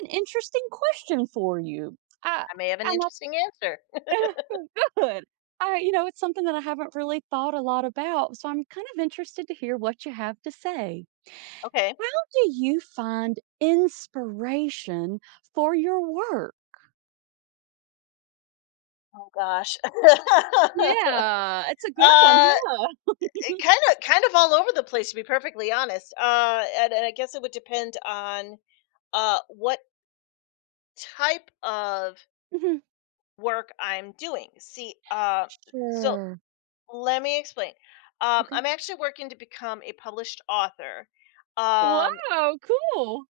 An interesting question for you. I I may have an and interesting answer. I good. I you know, it's something that I haven't really thought a lot about, so I'm kind of interested to hear what you have to say. Okay. How Do you find inspiration for your work? Oh gosh. Yeah, it's a good one, huh? Kind of all over the place, to be perfectly honest. And I guess it would depend on what type of Mhm. work I'm doing. See, so Sure. let me explain. Okay. I'm actually working to become a published author. Um, Wow, cool.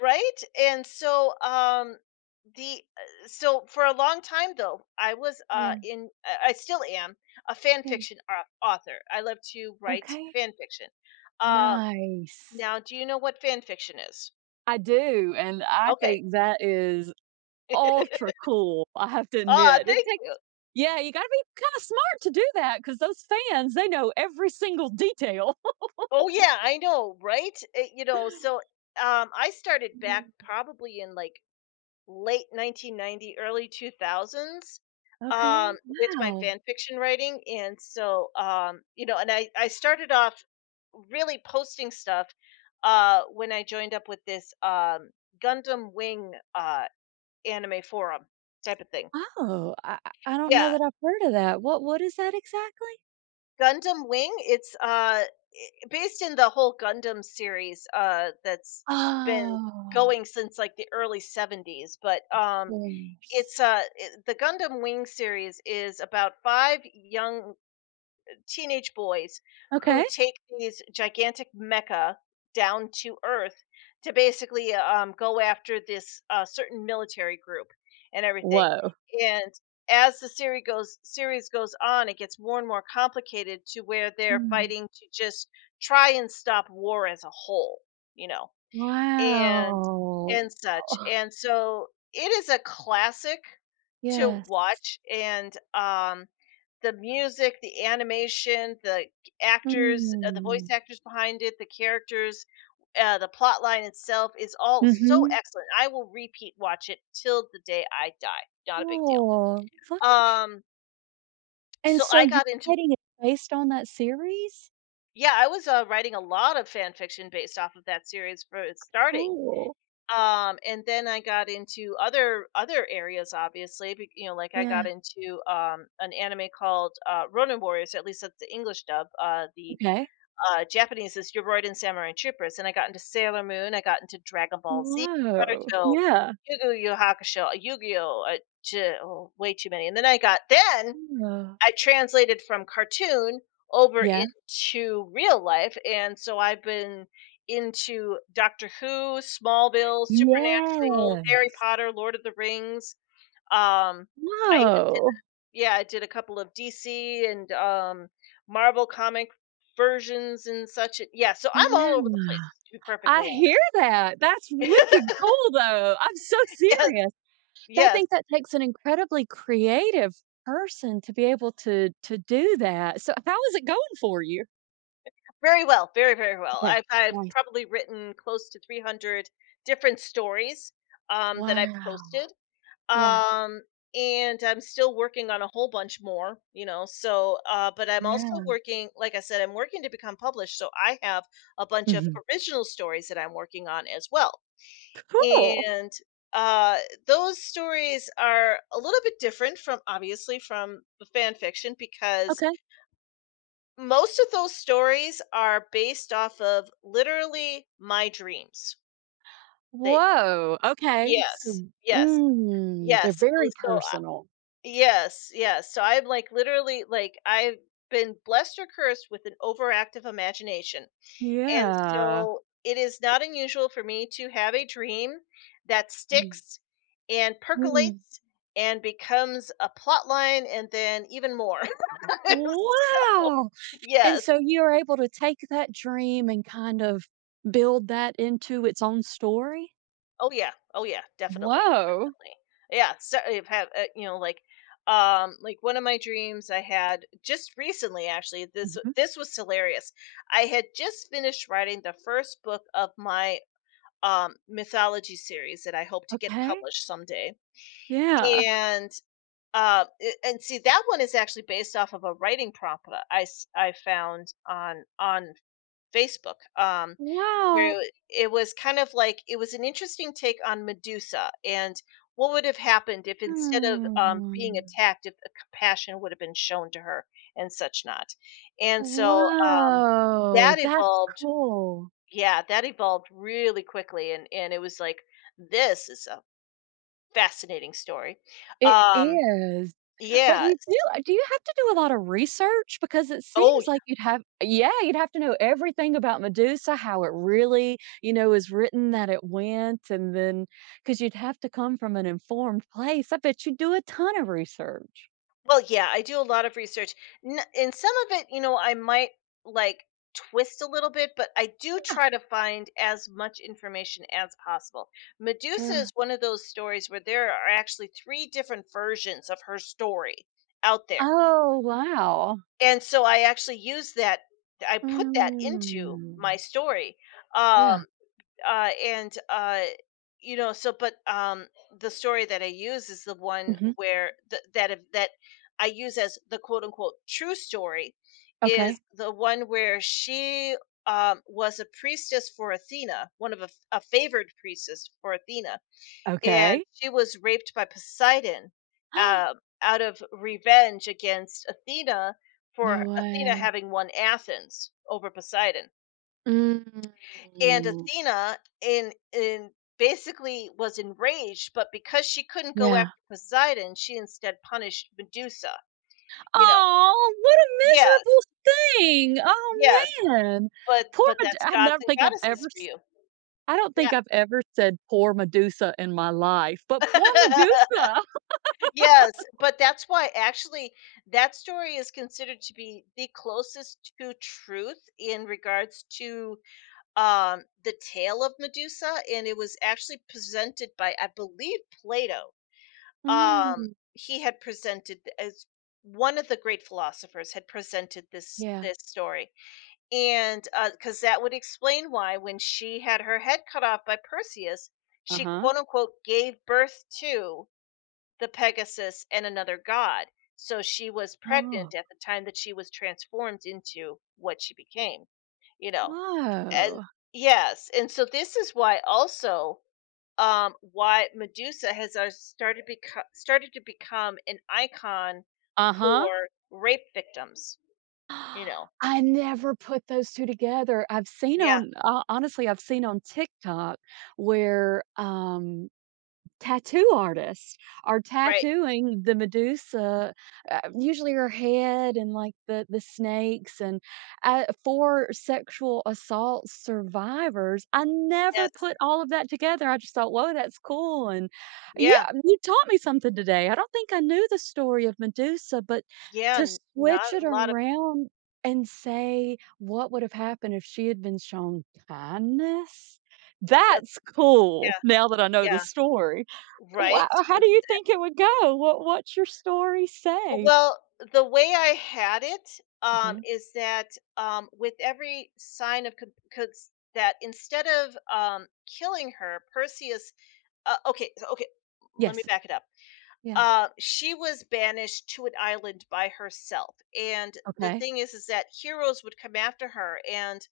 Right? And so the so for a long time though, I was Yeah, in I still am a fan yeah. fiction author. I love to write Okay. fan fiction. Um, Nice. now do you know what fan fiction is? I do, and I Okay. think that is ultra cool, I have to Ah, admit. It thank takes you. Yeah, you gotta be kinda smart to do that because those fans, they know every single detail. Oh yeah, I know, right? So I started back Mm, probably in like late 1990, early 2000s , okay, with my wow. fan fiction writing. And so, I started off really posting stuff when I joined up with this Gundam Wing anime forum type of thing. Oh, I don't know Yeah, that I've heard of that. What is that exactly? Gundam Wing. It's based in the whole Gundam series, that's been Oh, going since like the early 70s. But of course. it's the Gundam Wing series is about five young teenage boys who Okay. take these gigantic mecha down to Earth to basically go after this certain military group and everything. Whoa. And as the series goes on, it gets more and more complicated to where they're Mm. fighting to just try and stop war as a whole, you know, and Wow. and such. Oh, And so it is a classic to yes. watch, and the music, the animation, the actors, the voice Mm. actors behind it, the characters, the plot line itself is all so Mhm. excellent. I will repeat watch it till the day I die. Not a big deal. Cool. Look Um, at and so so I you're got into, writing it based on that series? yeah, I was writing a lot of fan fiction based off of that series for its starting, Cool. And then I got into other areas obviously you know, like I Yeah. got into an anime called Ronin Warriors, at least that's the English dub. uh the Okay. uh Japanese is Yoroiden Samurai Troopers, and I got into Sailor Moon, I got into Dragon Ball Z, Wow. Naruto, Yeah. Yu Yu Hakusho, Yu-Gi-Oh, oh, way too many. And then I got Then Yeah. I translated from cartoon over Yeah. into real life, and so I've been into Doctor Who, Smallville, Supernatural, Yes. Harry Potter, Lord of the Rings. Um, I even- Wow. yeah, I did a couple of DC and Marvel comic versions and such. Yeah, so I'm all over the Yeah. place. To be I perfectly hear that. That's honest. wicked cool, though. I'm so Yes, serious. I yes. think that takes an incredibly creative person to be able to do that. So how is it going for you? Very well, very, very well. Okay. I've Nice. probably written close to 300 different stories, that I've Wow. posted, Yeah. um, and I'm still working on a whole bunch more, you know, but I'm also Yeah. working, like I said, I'm working to become published, so I have a bunch of Mhm. original stories that I'm working on as well, Cool. and, uh, those stories are a little bit different from, obviously, from the fan fiction because Okay. most of those stories are based off of literally my dreams. They Whoa. Okay. yes, So, yes, mm, they're yes. Very So personal. So I'm like literally like I've been blessed or cursed with an overactive imagination, and Yeah. so it is not unusual for me to have a dream that Mhm. sticks and Mm. percolates and becomes a plot line and then even more. So Wow! And yes. so you're able to take that dream and kind of build that into its own story? Oh yeah. Oh yeah, definitely, Whoa. definitely. Yeah, so I've had, like one of my dreams I had just recently, actually, Mhm. this was hilarious. I had just finished writing the first book of my mythology series that I hope to get Okay. published someday. Yeah. And and see, that one is actually based off of a writing prompt that I found on Facebook, Wow. where it was kind of like, it was an interesting take on Medusa and what would have happened if, instead of, being Hmm. attacked, if the compassion would have been shown to her and such not, and so, Wow. that That's evolved cool. yeah, that evolved really quickly, and it was like, "This is a fascinating story." It Um, is. But yeah. you do do you have to do a lot of research? Because it Oh, seems like you'd have Yeah, you'd have to know everything about Medusa, how it really, you know, is written that it went, and then because 'cause you'd have to come from an informed place. I bet you do a ton of research. well, yeah, I do a lot of research. And some of it, you know, I might like twist a little bit, but I do Yeah, try to find as much information as possible. Medusa is sure. one of those stories where there are actually three different versions of her story out there. Oh, wow. And so I actually use that I put that into my Mm. story. Yeah. Um and you know, so but the story that I use is the one Mhm. where the, that if- that I use as the quote unquote true story is Okay. the one where she was a priestess for Athena, one of a favored priestess for Athena, and Okay. she was raped by Poseidon, uh, out of revenge against Athena for No Athena way. having won Athens over Poseidon. Mm. And Athena in basically was enraged, but because she couldn't go after Yeah. Poseidon, she instead punished Medusa, you know. Oh, what a Yes, miserable thing. yes, Oh, man. Poor but Med that's I've gods never and think I've goddesses ever for s you. I don't Yeah. think I've ever said "poor Medusa" in my life, but poor Medusa. Yes, but that's why actually that story is considered to be the closest to truth in regards to the tale of Medusa, and it was actually presented by, I believe, Plato. Um Mm, he had presented as One of the great philosophers had presented yeah. this story, and because that would explain why, when she had her head cut off by Perseus, she Uh-huh. quote unquote gave birth to the Pegasus and another god, so she was Oh. pregnant at the time that she was transformed into what she became, you know. And Oh. yes, and so this is why also, why Medusa has started started to become an icon Uh-huh. for rape victims. You know, I never put those 2 together. I've seen yeah, on ho Honestly, I've seen on TikTok where, um, tattoo artists are right, tattooing the Medusa, usually her head and, like, the snakes and, for sexual assault survivors. I never yes, put all of that together. I just thought, "Whoa, that's cool," and yeah, yeah, you taught me something today. I don't think I knew the story of Medusa, but yeah. to n- Not switch a it lot around and say, "What would have happened if she had been shown kindness?" of- That's cool Yeah, now that I know the yeah, story. Wha right. How do you Exactly. think it would go? What's your story say? Well, the way I had it, Mhm. is that with every sign of because that instead of, killing her, Perseus. Okay. Let me Yes. back it up. Yeah. She was banished to an island by herself. And the Okay. thing is that heroes would come after her, and,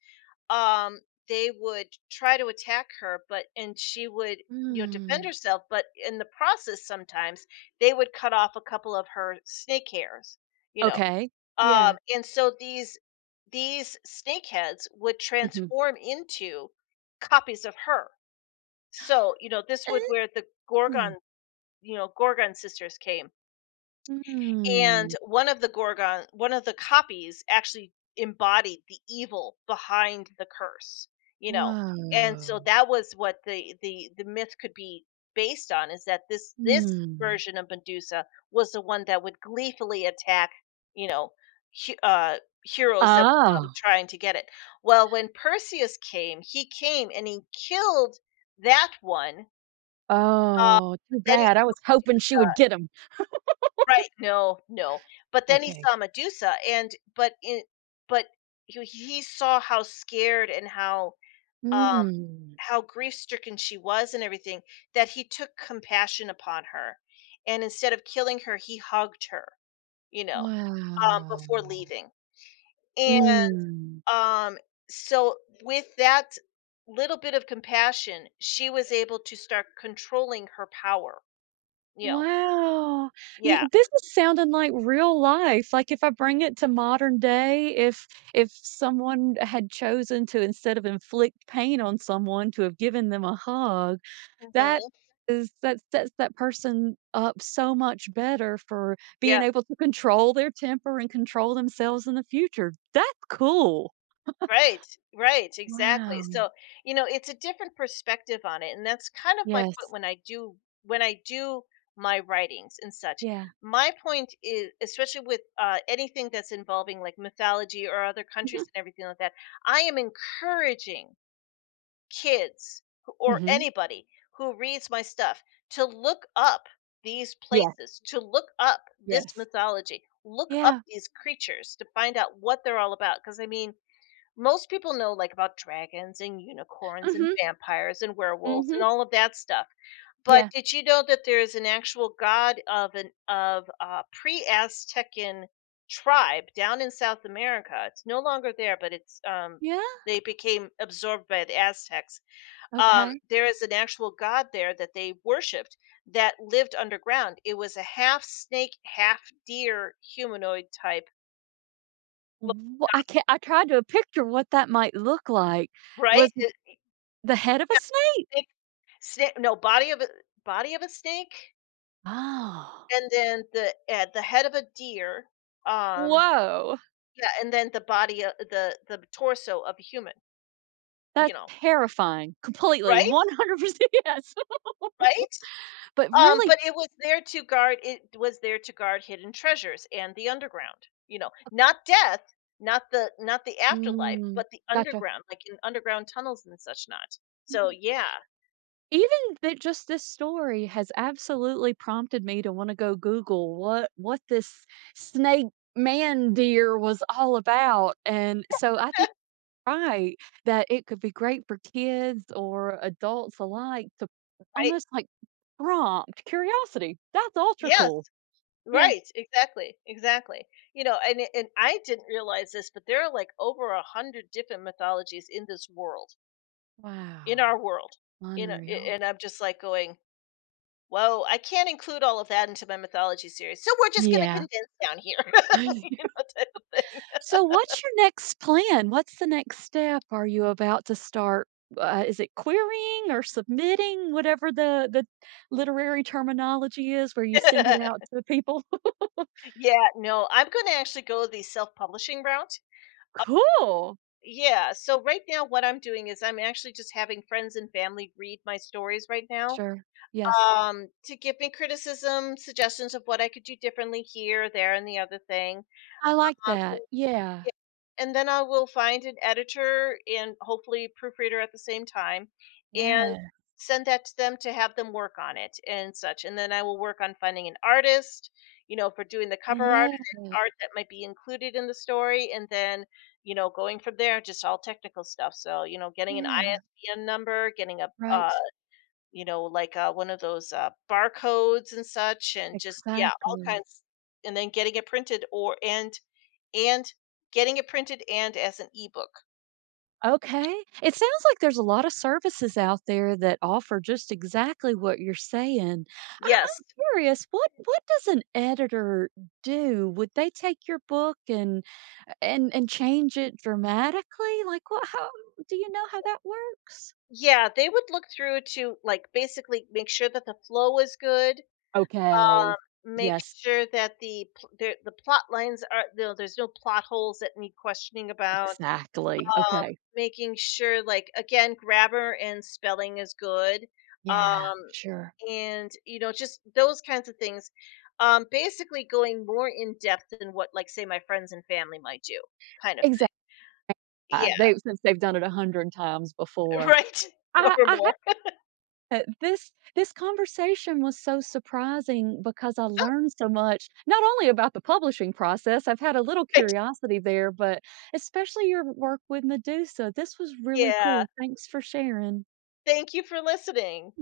um, they would try to attack her, but and she would, you know, defend Mm. herself, but in the process, sometimes they would cut off a couple of her snake hairs, you know. Okay. Yeah. And so these snakeheads would Mhm. transform into copies of her. So, you know, this would where the Gorgon Oh. you know Gorgon sisters came, and Mm. one of the Gorgon one of the copies actually embodied the evil behind the curse, you know? And Whoa. so that was what the myth could be based on, is that this Mm. version of Medusa was the one that would gleefully attack, you know, he- uh heroes that would Oh. come trying to get it. Well, when Perseus came, he came and he killed that one. Uh, Oh, but too then he bad. I saw was hoping she Medusa would get him. Right, no, no. But then he Okay. saw Medusa, and but in but he saw how scared and um, Mm. how grief-stricken she was and everything, that he took compassion upon her, and instead of killing her, he hugged her, you know, before Wow. leaving. And, Mm. um, so with that little bit of compassion, she was able to start controlling her power, you know. Wow. Y Yeah. This is sounding like real life. Like, if I bring it to modern day, if someone had chosen to, instead of inflict pain on someone, to have given them a hug, that Mhm. is that sets that person up so much better for being Yeah. able to control their temper and control themselves in the future. That's cool. Right, right, exactly. Wow. So, you know, it's a different perspective on it, and that's kind of my point Yes. when I do my writings and such. Yeah. My point is, especially with, anything that's involving like mythology or other Mhm. countries and everything like that, I am encouraging kids or Mhm. anybody who reads my stuff to look up these Yes, places, to look up this yes. mythology, look up Yeah. these creatures to find out what they're all about. Because I mean, most people know like about dragons and unicorns and Mhm. vampires and werewolves and Mhm. all of that stuff. But Yeah. did you know that there is an actual god of an of a pre-Aztecan tribe down in South America? It's no longer there, but it's, um, Yeah? they became absorbed by the Aztecs. Okay. There is an actual god there that they worshipped that lived underground. It was a half snake, half deer humanoid type, I look, I can't I tried to picture what that might look like. right? Was it It- the head of a snake? yeah, Sna no, body of a Body of a snake, Oh. and then the head of a deer, um, Whoa! yeah, and then the body of the torso of a human, you That's know, terrifying. Completely, right? 100% yes. Right? But really But it was there to guard, hidden treasures and the underground, you know, not death, not the afterlife, mm, but the gotcha. underground, like in underground tunnels and such not. So, Mhm. yeah, Even that just this story has absolutely prompted me to wanna go Google what this snake man deer was all about, and so I think right, that it could be great for kids or adults alike to right? almost, like, prompt curiosity. That's ultra Yes. cool. Yeah. Right, exactly, exactly. You know, and I didn't realize this, but there are like over 100 different mythologies in this world, in our Wow, world. You know, unreal. and I'm just like going, whoa, I can't include all of that into my mythology series, so we're just going to Yeah. condense down here. You know, type of thing. So what's your next plan? What's the next step? Are you about to start is it querying or submitting, whatever the literary terminology is where you send it out to people? Yeah, no, I'm going to actually go the self-publishing route. Cool. Yeah, so right now what I'm doing is I'm actually just having friends and family read my stories right now, Sure. Yes. To give me criticism, suggestions of what I could do differently here, there, and the other thing. I like that. And Yeah. yeah, and then I will find an editor and hopefully proofreader at the same time, and Yeah. send that to them to have them work on it and such. And then I will work on finding an artist, you know, for doing the cover art and Yeah, any art that might be included in the story. And then, you know, going from there, just all technical stuff. So, you know, getting an yeah, ISBN number, getting a, right, you know, like, one of those, barcodes and such, and just, yeah, all exactly. kinds. And then getting it printed or and and getting it printed and as an ebook. Okay, it sounds like there's a lot of services out there that offer just exactly what you're saying. I Yes. I'm curious, what does an editor do? Would they take your book and and change it dramatically? Like, what how do you know how that works? Yeah, they would look through to, like, basically make sure that the flow is good, um, Okay, make yes, sure that the pl the plot lines are, you know, there's no plot holes that need questioning about. exactly, Um, okay, making sure, like, again, grammar and spelling is good, yeah, um, sure, and, you know, just those kinds of things. Basically going more in depth than what, like, say, my friends and family might do, kind of exactly, thing. Yeah. they since they've done it 100 times before. Right. Or I haven't. more. This conversation was so surprising because I learned so much, not only about the publishing process, I've had a little Right. curiosity there, but especially your work with Medusa. This was really Yeah. cool. Thanks for sharing. Thank you for listening.